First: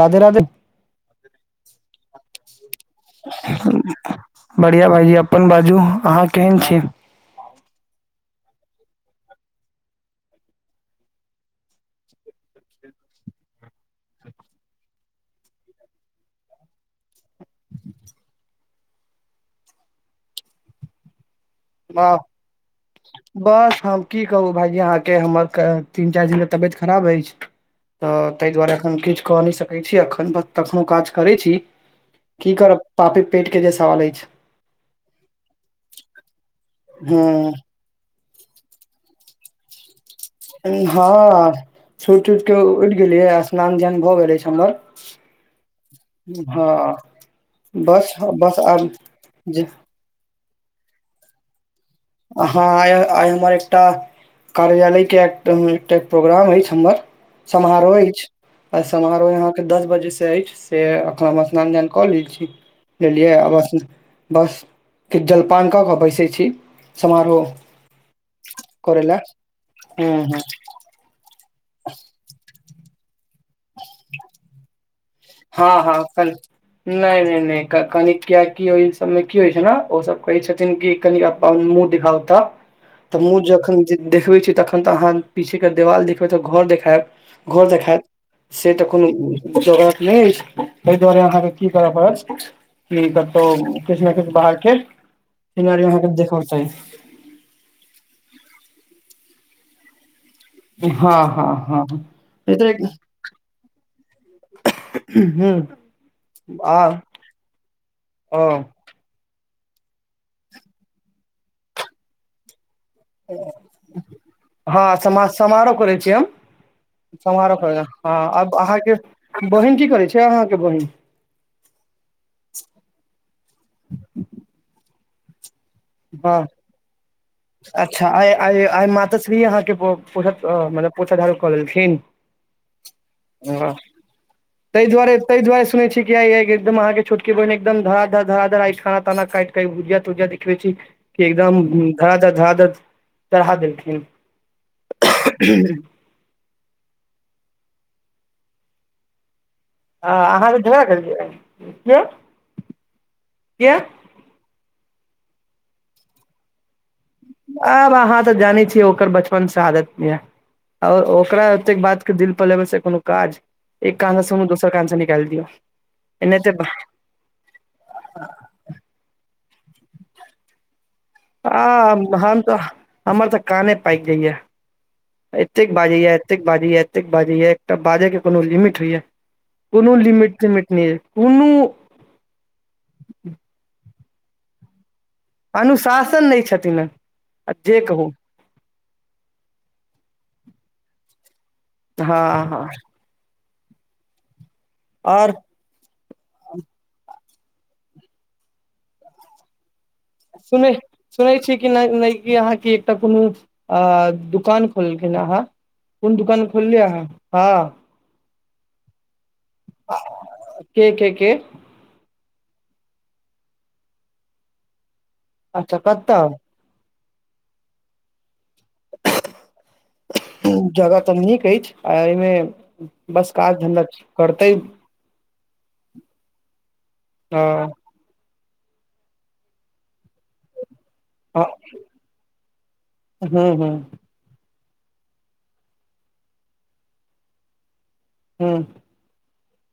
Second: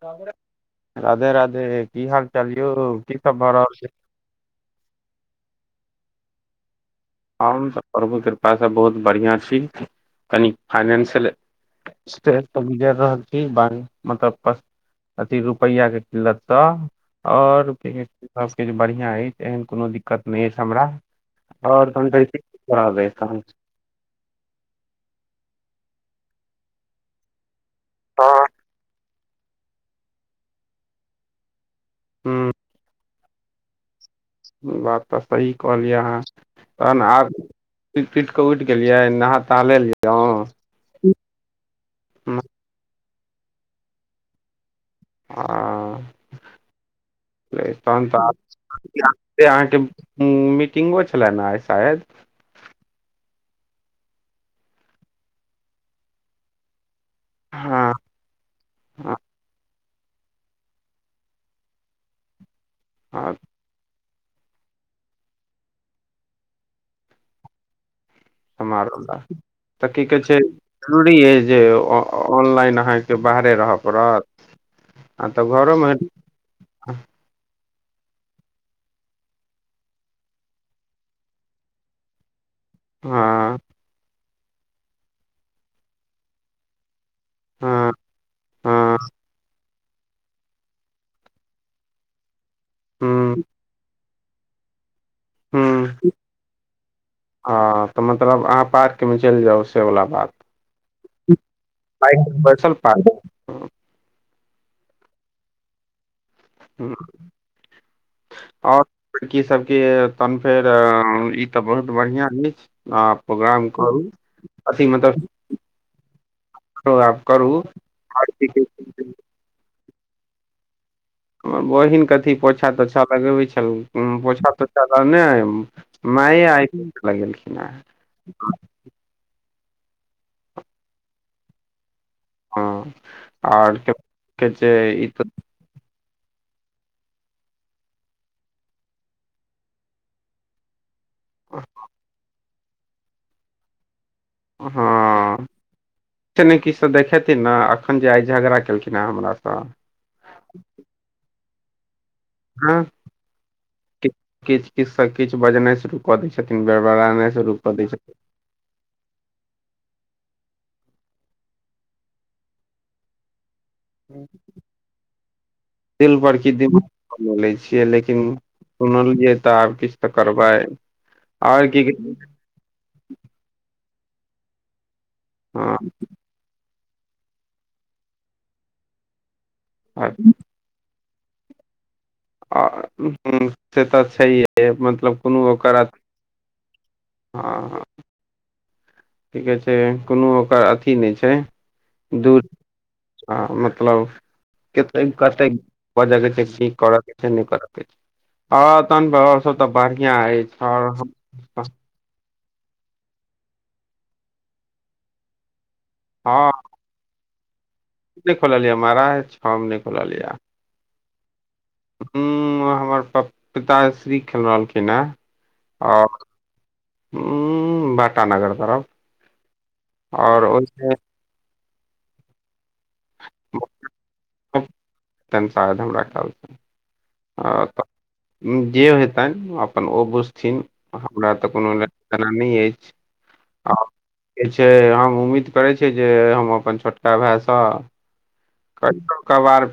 राधे राधे राधे राधे की हाल चाल यौ की सब भऽ रहल छै बढ़ियां बढियां अपन बाजू अहाँ केहन छी हम तऽ प्रभु कृपा से बहुत बढ़ियां छी कनि फाइनेंशियल सेे तऽ गजरि रहल छी ब मतलब अथी रुपैआ के किलत तऽ और क सब किछ बढ़िया अछि एहन कोनो दिक्कत नहि अछि हमरा [unintelligible] वाह तनब तन बस हम की कहू भाईजी अहाँ के हमर तीन चारि दिन से तबियत खराब अछि हँ तऽ ताहि दुआरे एखन किछ क नहि सकैत छी एखन त कखनोहु काज करै छी हूँ की करब पापी पेट के जे सवाल अछि बात तऽ सही कहलियअ अहाँ तहन आब सूत सुइत कऽ उठि गेलियै नहा तहा लेलोंह हँ सुति उति के उठि गेलियै स्नान धयान भऽ गेले अछि हमर हँ तहन बस बस आब जे हुँ मीटिंगो छलाह न आइ शायद हाँ आइ हमर एकटा कार्यालय के एक एकटा प्रोग्राम अछि हमर हँ समारोह अछि आ समारोह यहाँ के दस बजे से अछि से एखन हम स्नान ध्यान कऽ लै छी बुजलियै हँ आब बस किछ जलपान कऽ कऽ बैसै छी समारोह करै समाहरोला लए तऽ की हूँ कहै छै हूँ जरूरी अइ जे ऑनलाइन अहाँ के बाहरे रहय पड़त आ तऽ हँ घरोमे हँ फ नहि नहि नहि कनी किया की ओ सबमे की होइ छै ने ओ सब कहै छथिन कि कनि अपन मुँह दिखाउ त तऽ मुँह हँ जखन देखबै छी तखन तऽ अहाँ पीछे के देवाल देखबै तऽ घर देखात घर हँ देखात से त हँ कोनो जोगार नहि अछिओहि दुआरे अहाँ के की करऽ पड़त क हूँ कतहु किछ ने किछ बाहर के सिनरियो हूँ वहाँ के देखै कें चाहि हँ तऽ मतलब अहाँ पार्क मे चलि जाउ से बला बात हँ हँ हँ बाइक पर बैसल हेतई पार्क हुँ आओर लड़की सभ के तहन फेर ई तऽ बहुत बढ़िआँ नहि छै हँ मतलब सम समारोह करै छीय हम समारोह आब समारोह करू करैला आब अहाँ के बहिन की करै छै अहाँ के बहिन हमर बहिन के अथी पोछा तोछा लगेबै छल पोछा तोछा लगने हँ माइ आइ पोछा लगेलखिन या अहाँ के पोछा मतल पोछाझाड़ू कऽ लेलेलखिन हँ हँ आओर के जे ताहि ई दुआरे तऽ ताहि दुआरे सुनै छी किया कि एकदम आहाँ के छोटके बहिन एकदम धरा धर धरा धर खाना ताना काटि क भुजिया तुजिया देखबै छी कि एकदम धरा धर धरा धर चढ़ा देलखिन हाँ किछु न किछु त देखेथिन ने अखन जे आइ झगड़ा केलखिन हेन हमर सँ हँ अहाँके झगड़ा कलेखिन किया हुँ किया कि ककिछ सँ किछु बजनाइ शुरू कऽ दय छथिन बेरबड़ेनाय आब अहाँ तऽ जाने छियै ओकर बच्च से आादत या आओर ओकरा ओतेक बात के दिल पर लेब से कोनो काज एक कान छथिन सँ सुनु दोसर कान सँ निकाल दियौ एनाहिते हमहूँ ले छियै लेकिन सुनलियै तऽ आब किछु तऽ करबै आओर की आ हम तऽ हमर तऽ काने पाकि जाइया एतेक हँ बाजैया एतेक बाजय या एतेक बाजे या एकटा बाजे के कोनो लिमिट होइ या कोनो लिमिट तिमिट नहि ये आ से-तऽ छैेय हे मतलब कोनो अनुशासन नहि छथिन हेँ आ जे ओकर--हँ कहू की कहै छै कोनो ओकर अथी नहि छै हँ दूर हँ हँ मतलब कते आओर कतेक बजह छै की करअ के छै नहि करय के छै हँ तहन तऽ बढ़िआ सुनै सुनै छी कि नहि नहि अहाँके कोनो दुकान खोलखिन अहा कोन दुकान खोललियै अहाँ हँ के खोलिय महराज हम नय खोललिय के के के हुँ हमर प पिताश्री खेल रहलखिन हन अच्छा आओर कतऽ हुँम बाटानगर तरफ आओर ओहिमे जगह तऽ नीक अछि आ एहिमे बस काज धन्धा करतै तन शायद हमरा कलसँ ह हँ तऽ जे हेतनि अपन ओ बुझथिन हमरा हँ तऽ कोनो लेना देना नहि अछि हूँ हूँ आ जे छै हम उम्मीद करै छिय जे हम अपन छोटका भाइसँ हुँ कहियो कभार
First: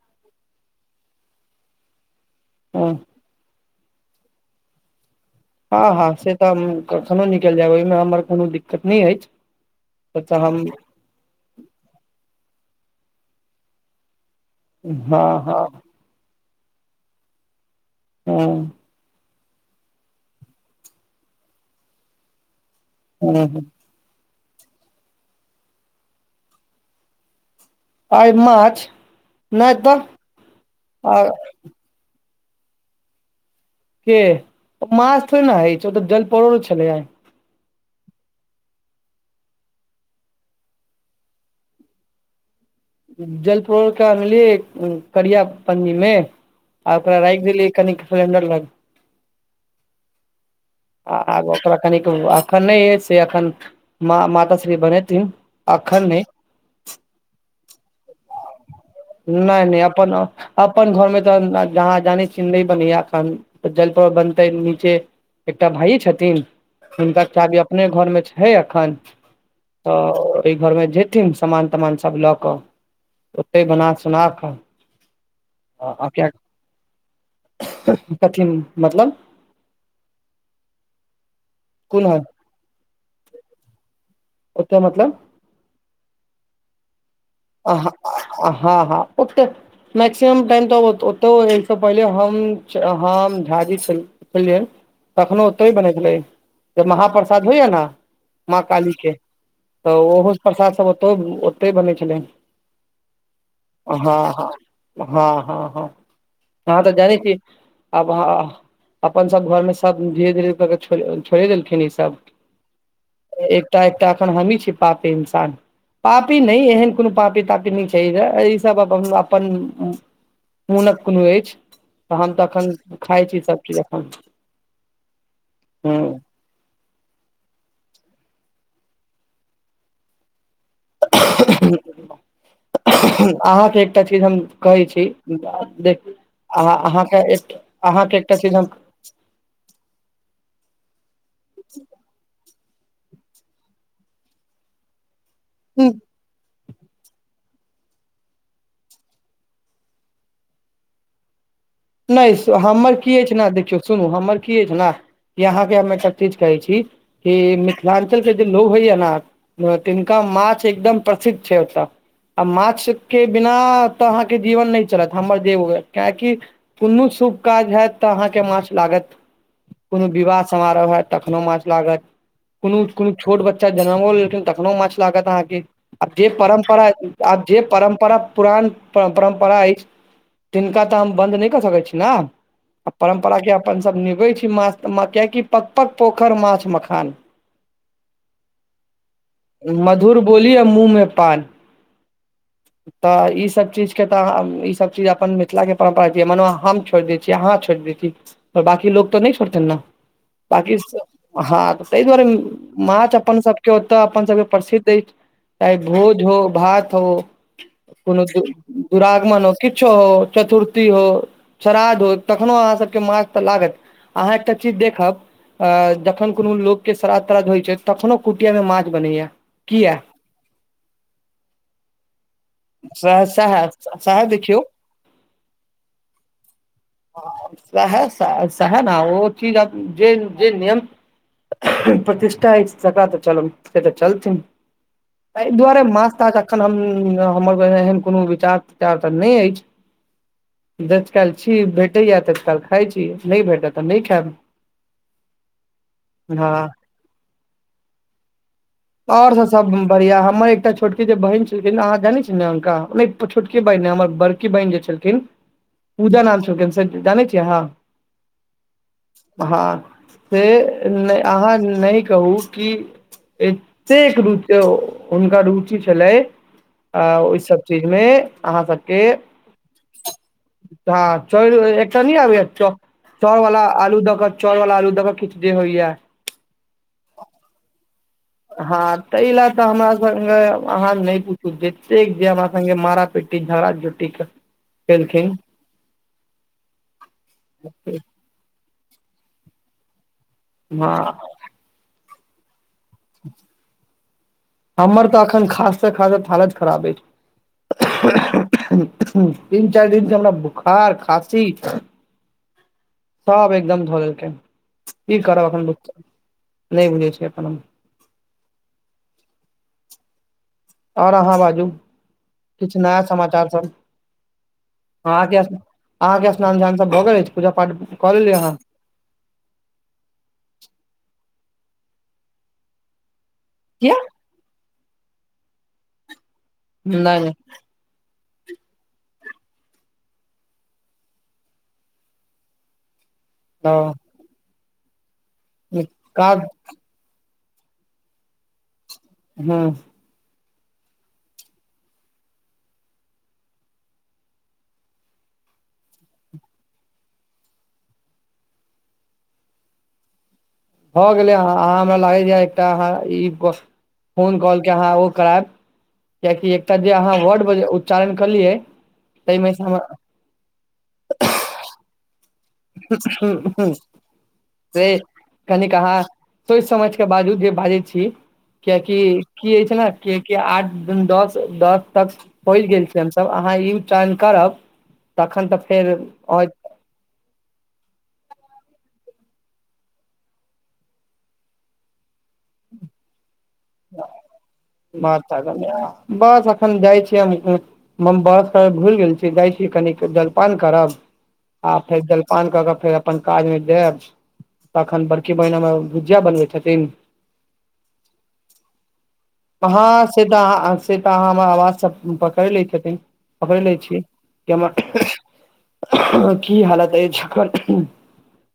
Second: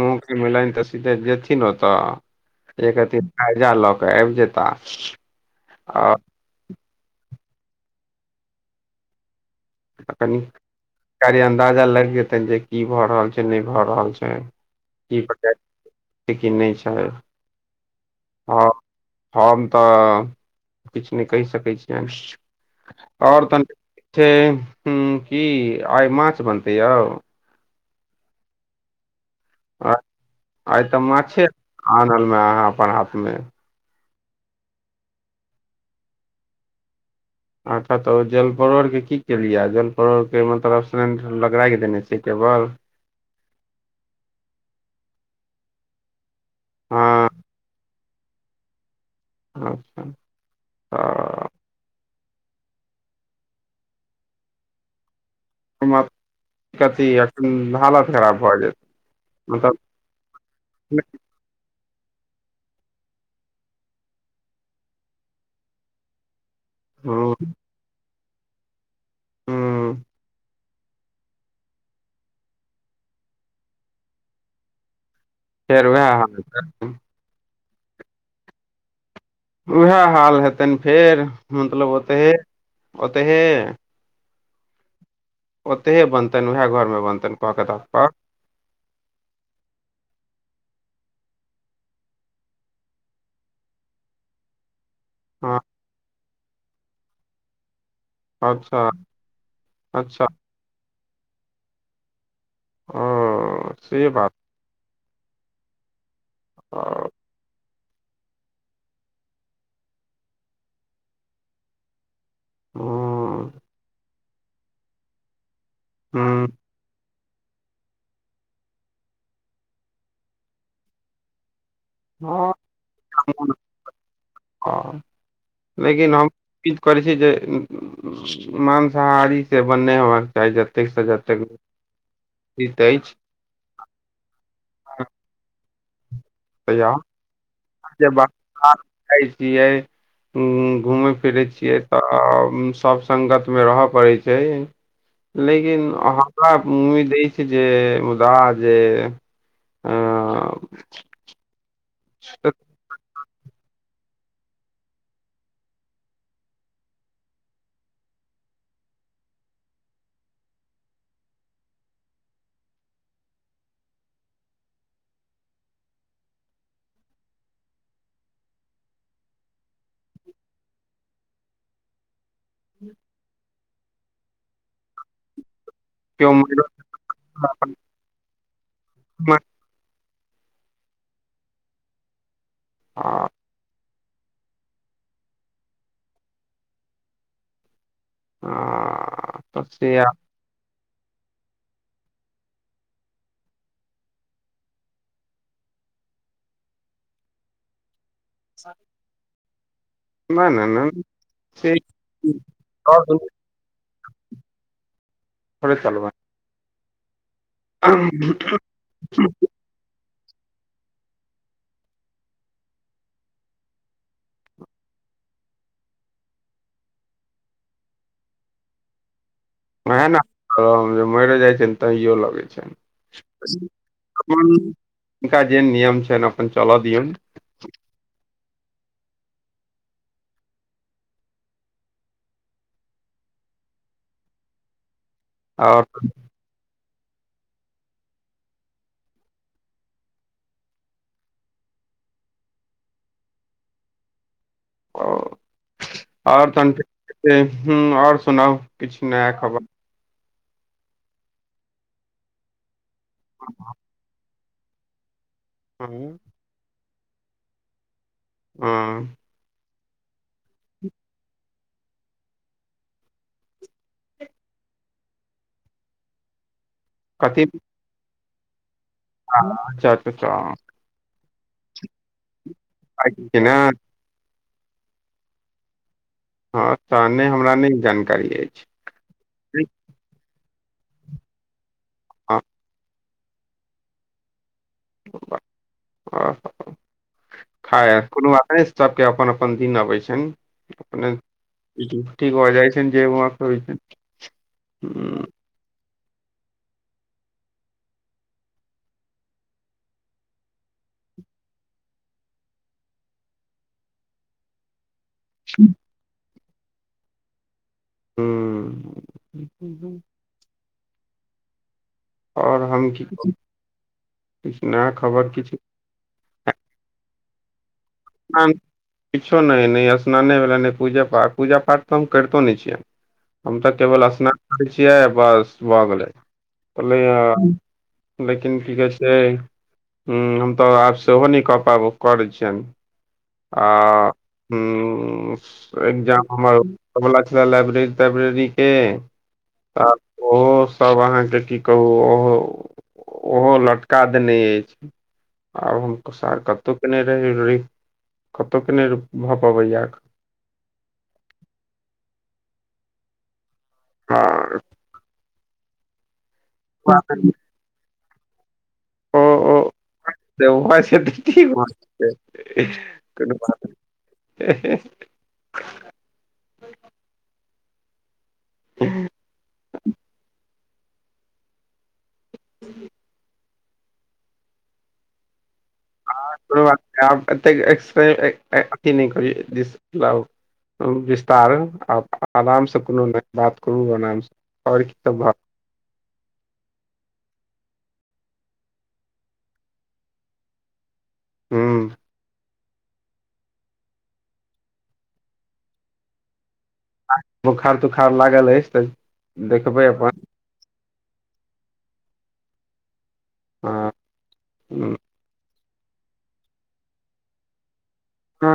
मुमकिन भेलेन्ह तऽ सीधे जेथिन ओतऽ हूँ एक अथी कर्जा लऽ कऽ आबि जेताह हँ हँ से तऽ हम कखनो निकलि जायब ओहिमे हमर कोनो दिक्कत नहि अछि आ तऽ कनि हम कालिह अन्दाजा लागि जेतनि जे की भऽ रहल छै नहि भऽ रहल छै की हँ पता हँ नहि छै हूँ हँ हम तऽ किछु नहि कहि सकैत छियन आओर हूँ तनि छै हुँ की आइ माछ बनतै यौ आइ माछ नहि तऽ आइ तऽ आ माछे आनल मे अहाँ अपन हाथ मे के माछ थोड़े ने हय छै ओतऽ जलपरोड़ छलै आय अच्छा तऽ ओ जल परोर के की केलियै जल परोड़ के मतलब सिलेंड लंग राखि देने छिय केवल जलपोर ए अनलिय करिया पन्नीमे आ ओकरा हँ रइख देल कनिक सलेंडर लंग अच्छा आ तऽ आ कनिक एखन नहि अछि से एखन माता श्री बनेथिन हमर अखन नहि कथि एखन हालत खराब भऽ गेल नहि नहि अपन अपन अपन घरमे एखन जहाँ जान छिय नय बनैया एखन जलपरोड़ बनतै नीचे एकटा भाइ छथिन हुनका हूँ कार्य अपने घर मे छैे अखन हूँ तऽ ओहि घर मे जेथिन समामान तमान सब लऽ कऽ ओतहि बना सोना कऽ फेर ओएह हाल कथि मतलब उएह हाल हेतनि फेर मतलब कोन ओतै है हे ओतैहे ओतऽ मतलब ओतहे बनतनि उएह घरमे बनतनि क कऽ देबहक हँ हँ ओ्ते मैक्सिमम टाइम तऽ ओतौ एहिसँ पहिले हम हम झाजी छलहुँ कैले कखनोहु हँ ओतो बनैत छलै जे महाप्रसाद होइया ने माँ अच्छा काली के तऽ अच्छा ओहो प्रसाद सब ओत ओतहि बनै छलै हँ अ हँ ह हँ हँ हँ हँ तऽ अहाँ त हँ जानय छी आब अहाँ अपन सभ घरमे सब धीरे धीरे के छोड़े देलखिन ई सब हूँ एकटा एकटा एखन हमी छी पापी इंसान पापी नहि एहन कोनो पापी तापी नहि छै ई सब अपन मोनक कोनो अछि हम तऽ एखन खाइ छी सब चीज अपन ई करै छै जे मांसाहारी से बन नहि हेबाक चाही तेइस हजार तक दित अछि अहाँके एकटा चीज हम कहै छी। देख आ तऽ हम अहाँके अहाँके एकटा चीज हम। जाइ छियै, घुमै फिरै छियै तऽ सभ संगतमे रहऽ पड़ै छै, लेकिन हमरा उम्मीद छै जे मुदा जे अ नहि, तऽ हमर की अछि ने, देखियौ, सुनू हमर की अछि ने। यहाँके हम एकटा चीज कहै छी कि मिथिलांचलके जे लोक होइया ने। तिनका माछ एकदम प्रसिद्ध छै ओतऽ। आ माछके बिना तऽ अहाँके जीवन नहि चलत हमर जेब किएक कि कोनो शुभ काज होयत तऽ अहाँकेँ माछ लागत। कोनो विवाह समारोह हो तखनहुँ माछ लागत। कोनो छोट बच्चा जन्म लेलखिन तखनो माछ लागत अहाँके। आ जे केओ मारि परम्परा आ जे परम पुर्खा पुरान मारि- परम्परा अछि, तिनका तऽ हम बन्द नहि करि सकैत छी ने। आ- परम्परा अपन सभ निभबै छी, माछ किएक कि पोखरि माछ मखान। आ तऽ से मधुर बोलिय, मुँहमे पान। तऽ ई सभ चीज अपन मिथिलक परम्परा छी, मानू हम छोड़ि दैत छी, अहाँ छोड़ि देब? बाकी लोक तऽ नहि छोड़तनि ने। नहि नहि नहि हँऽ, ताहि दुआरे माछ दुनिया अपन सभकेँ ओतऽ प्रसिद्ध अछि। थोड़े चाहे भोज हो, भात हो, कोनो चलबै दुरागमन हो। किछु हो, चतुर्थी हो, श्राद्ध हो, तखनो अहाँ सभके माछ तऽ लागत। अहाँ एकटा चीज देखब। आ जखन कोनो लोकके श्राद्ध त्राद्ध होइ छै, तखनहुँ कुटियामे माछ बनै छै। आहाँ ने मरि जाइत छथिन, तैयो लगै छै। सहऽ से सहऽ, देखियौ। जिनका जेहन नियम छनि, अपन चलऽ दिऔन। सहऽ से सहऽ, ओ चीज जे जे नम प्रतिष्ठा अछि तऽ चल, से तऽ चलथिन। एहि दुआरे आओर माछ ताछ एखन हमर एहन कोनो विचार विचार तऽ नहि अछि। जत्काल छी, भेटैया तत्काल खाइ छी, नहि भेटत तऽ नहि खायब। ओ आओर हँ तऽ ह, आओर सुनाउ, किछु और नब सब खबर? सब बढ़िया, हमर एकटा छोटकी जे बहिन छलखिन, अहाँ जानी छी ने, अङ्का छोटकी बहिने हमर बड़। बहिन जे छलखिन, हँ पूजा नाम छलखिन, जानै छियै अहाँ। ह हँ से अहाँ नहि कहू कि एतेक रुचि हुनका रुचि छलै। आ ओहि सभ चीजमे अहाँ सभकेँ हँ अच्छा अच्छा हँ, चौ एकटा न आबै, आइ कि चारि ने वला आलू दऽ। चौरवला आलू तऽ खींचे होइए। हँ तऽ नहि, हमरा नहि जानकारी अछि। हँ, ताहि लेल तऽ हमरा सँ अहाँ नहि पूछू, जतेक जे हमरा से मारा पेट। झरा ज्योति केँ [unintelligible] खाइ कऽ नहिएत सभकेँ अपन अपन दिन अबै छनि। अपने हँ ठीक हय, जाइ जे। हमर तऽ हुँ एखन खासे खास हालत खराब अछि। तीन चार दिन से हमरा बुखार खासी सब एकदम धऽ देलकै की करब एखन नहि बुझै छिये अखन हम हूँ आओर अहाँ बाजू आओर किछ हम नया की समाचार सब किछु नया खबर अहाँके किछु अहाँके स्नान घ्यान सब भऽ गेल अछि पूजा पाठ कऽ लेलियै स्नान अहाँ किछो नहि नहि स्नाने भेलनि नहि पूजा पाठ पूजा पाठ तऽ हम करितो नहि छियै हम तऽ किया केवल स्नान करै छियै बस भऽ गेलै नहि नहि कह लेकिन की कहै छै हूँ हम तऽ आब सेहो नहि कऽ पाब करै छियनि आ ओ एकग्जाम काज हमर हौब बला छला लैब्रेररी तैब्रेररी के हँ आ ओहो सब अहाँके की कहू ओहो ओहो लटका देने अछि आब हम सार कतहु के ने रहहि कतहुके नहि र भऽ पबैय अखन भऽ गेलै अहाँ आहा हमरा लागैय एकटा अहाँ ई कोस फोन कॉल हँ के अहाँ ओ करायब कियकि एकटा जे अहाँ वर्ड बजे उच्चारण कलियै ओ ताहिमे ओ से हमर से [unintelligible] ठीक जेतै कोनो बात नै से कनिक अहाँ सोचि समझ के बाजू जे बाजै छी क्याकी की हो छै ने कि कि आ दस दस तक पहुँच गेल छीयै हमसभ अहाँ ई उच्चारण करब तखन तऽ फेर हँ कुन बाता ने [unintelligible] नो एथी कर विस्तार आ आराम से कोनो नहि बात करू आराम सँ ब [unintelligible] बस एखन जाइ छीिय हम [unintelligible] भूलि गेल छी जाइ छी कनििक जलपान करब आ हुं फेर जलपान क कऽ फेर अपन काज मे जेब तखन बड़की बहिन हमर भुजिया बनबै छथिन बोखार तुखार लागल अछि तऽ देखबै हँ अपन से तऽ अहाँ से तऽ अहाँ हमर आवाज सभ पकड़ि लै छथिन पकैर लै हँ छी कि हमर हम्म, की हालत अछि आ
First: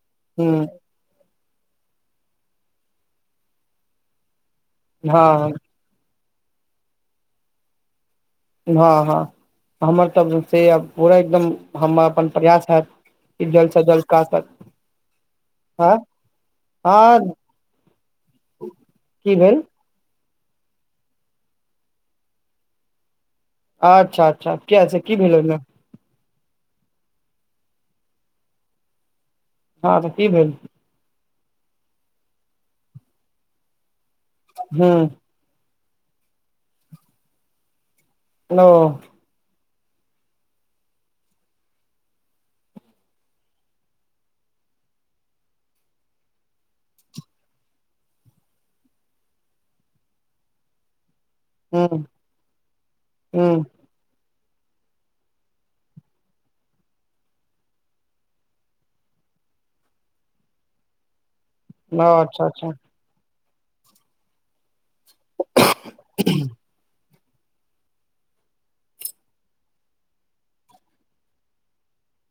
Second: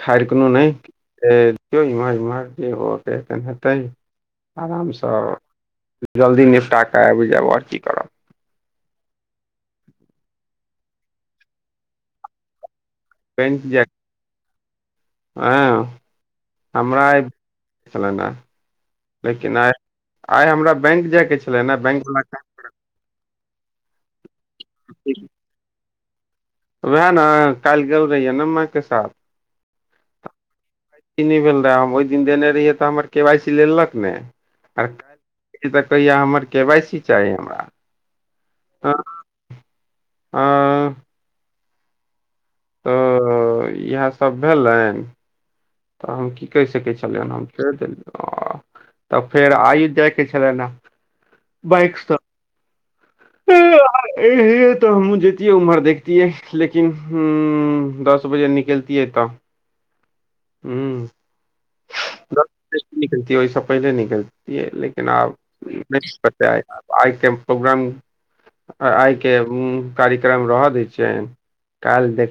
खाइर कोनो हूँ नहि से देखियौ इमहर इमहर जे होबअके हेतइन से हेतै आरामसँ हँ जल्दी निपटा कऽ आबि जायब आओर की करब हँ हँ हमर तऽ से आ पूरा एकदम हम अपन प्रयास हैत की बैंक जल्द स जाय जल्द काज ताज हँ हमरा छल की लेकिन भेल आइ आइ हमरा बैंक जाय के छले ने बैंक वाला काज अच्छा अच्छा कीया से की काल्हि भेल ओइमे वएह ने काल्हि गेल रहहियै न माँ के साथ हँ तऽ की भेल की नहि भेल रहै हम ओहि दिन देने रहियै तऽ हमर के वाइ सी लेलक ने हूँ आर काल्हि ई तऽ कहिय हमर के वाइ सी चाही हमरा हलो अँ ओऽ इएह सब भेलनि तऽ हम की कहि सकै छलियैन हम छड़ि देलहुँ आ तऽ फेर आइ जायके छलनि ह हँ हँ इ हे त हमहुँ जेतीै उमहर देखतीये लेकिन ह दस बजे निकलत किये तब हू अच्छा अच्छा निकलती ओहिस पहिले निकलतीये लेकिन आब प्रोग्राम आइ के कार्यक्रम रहऽ दै छियनि काल्हि देख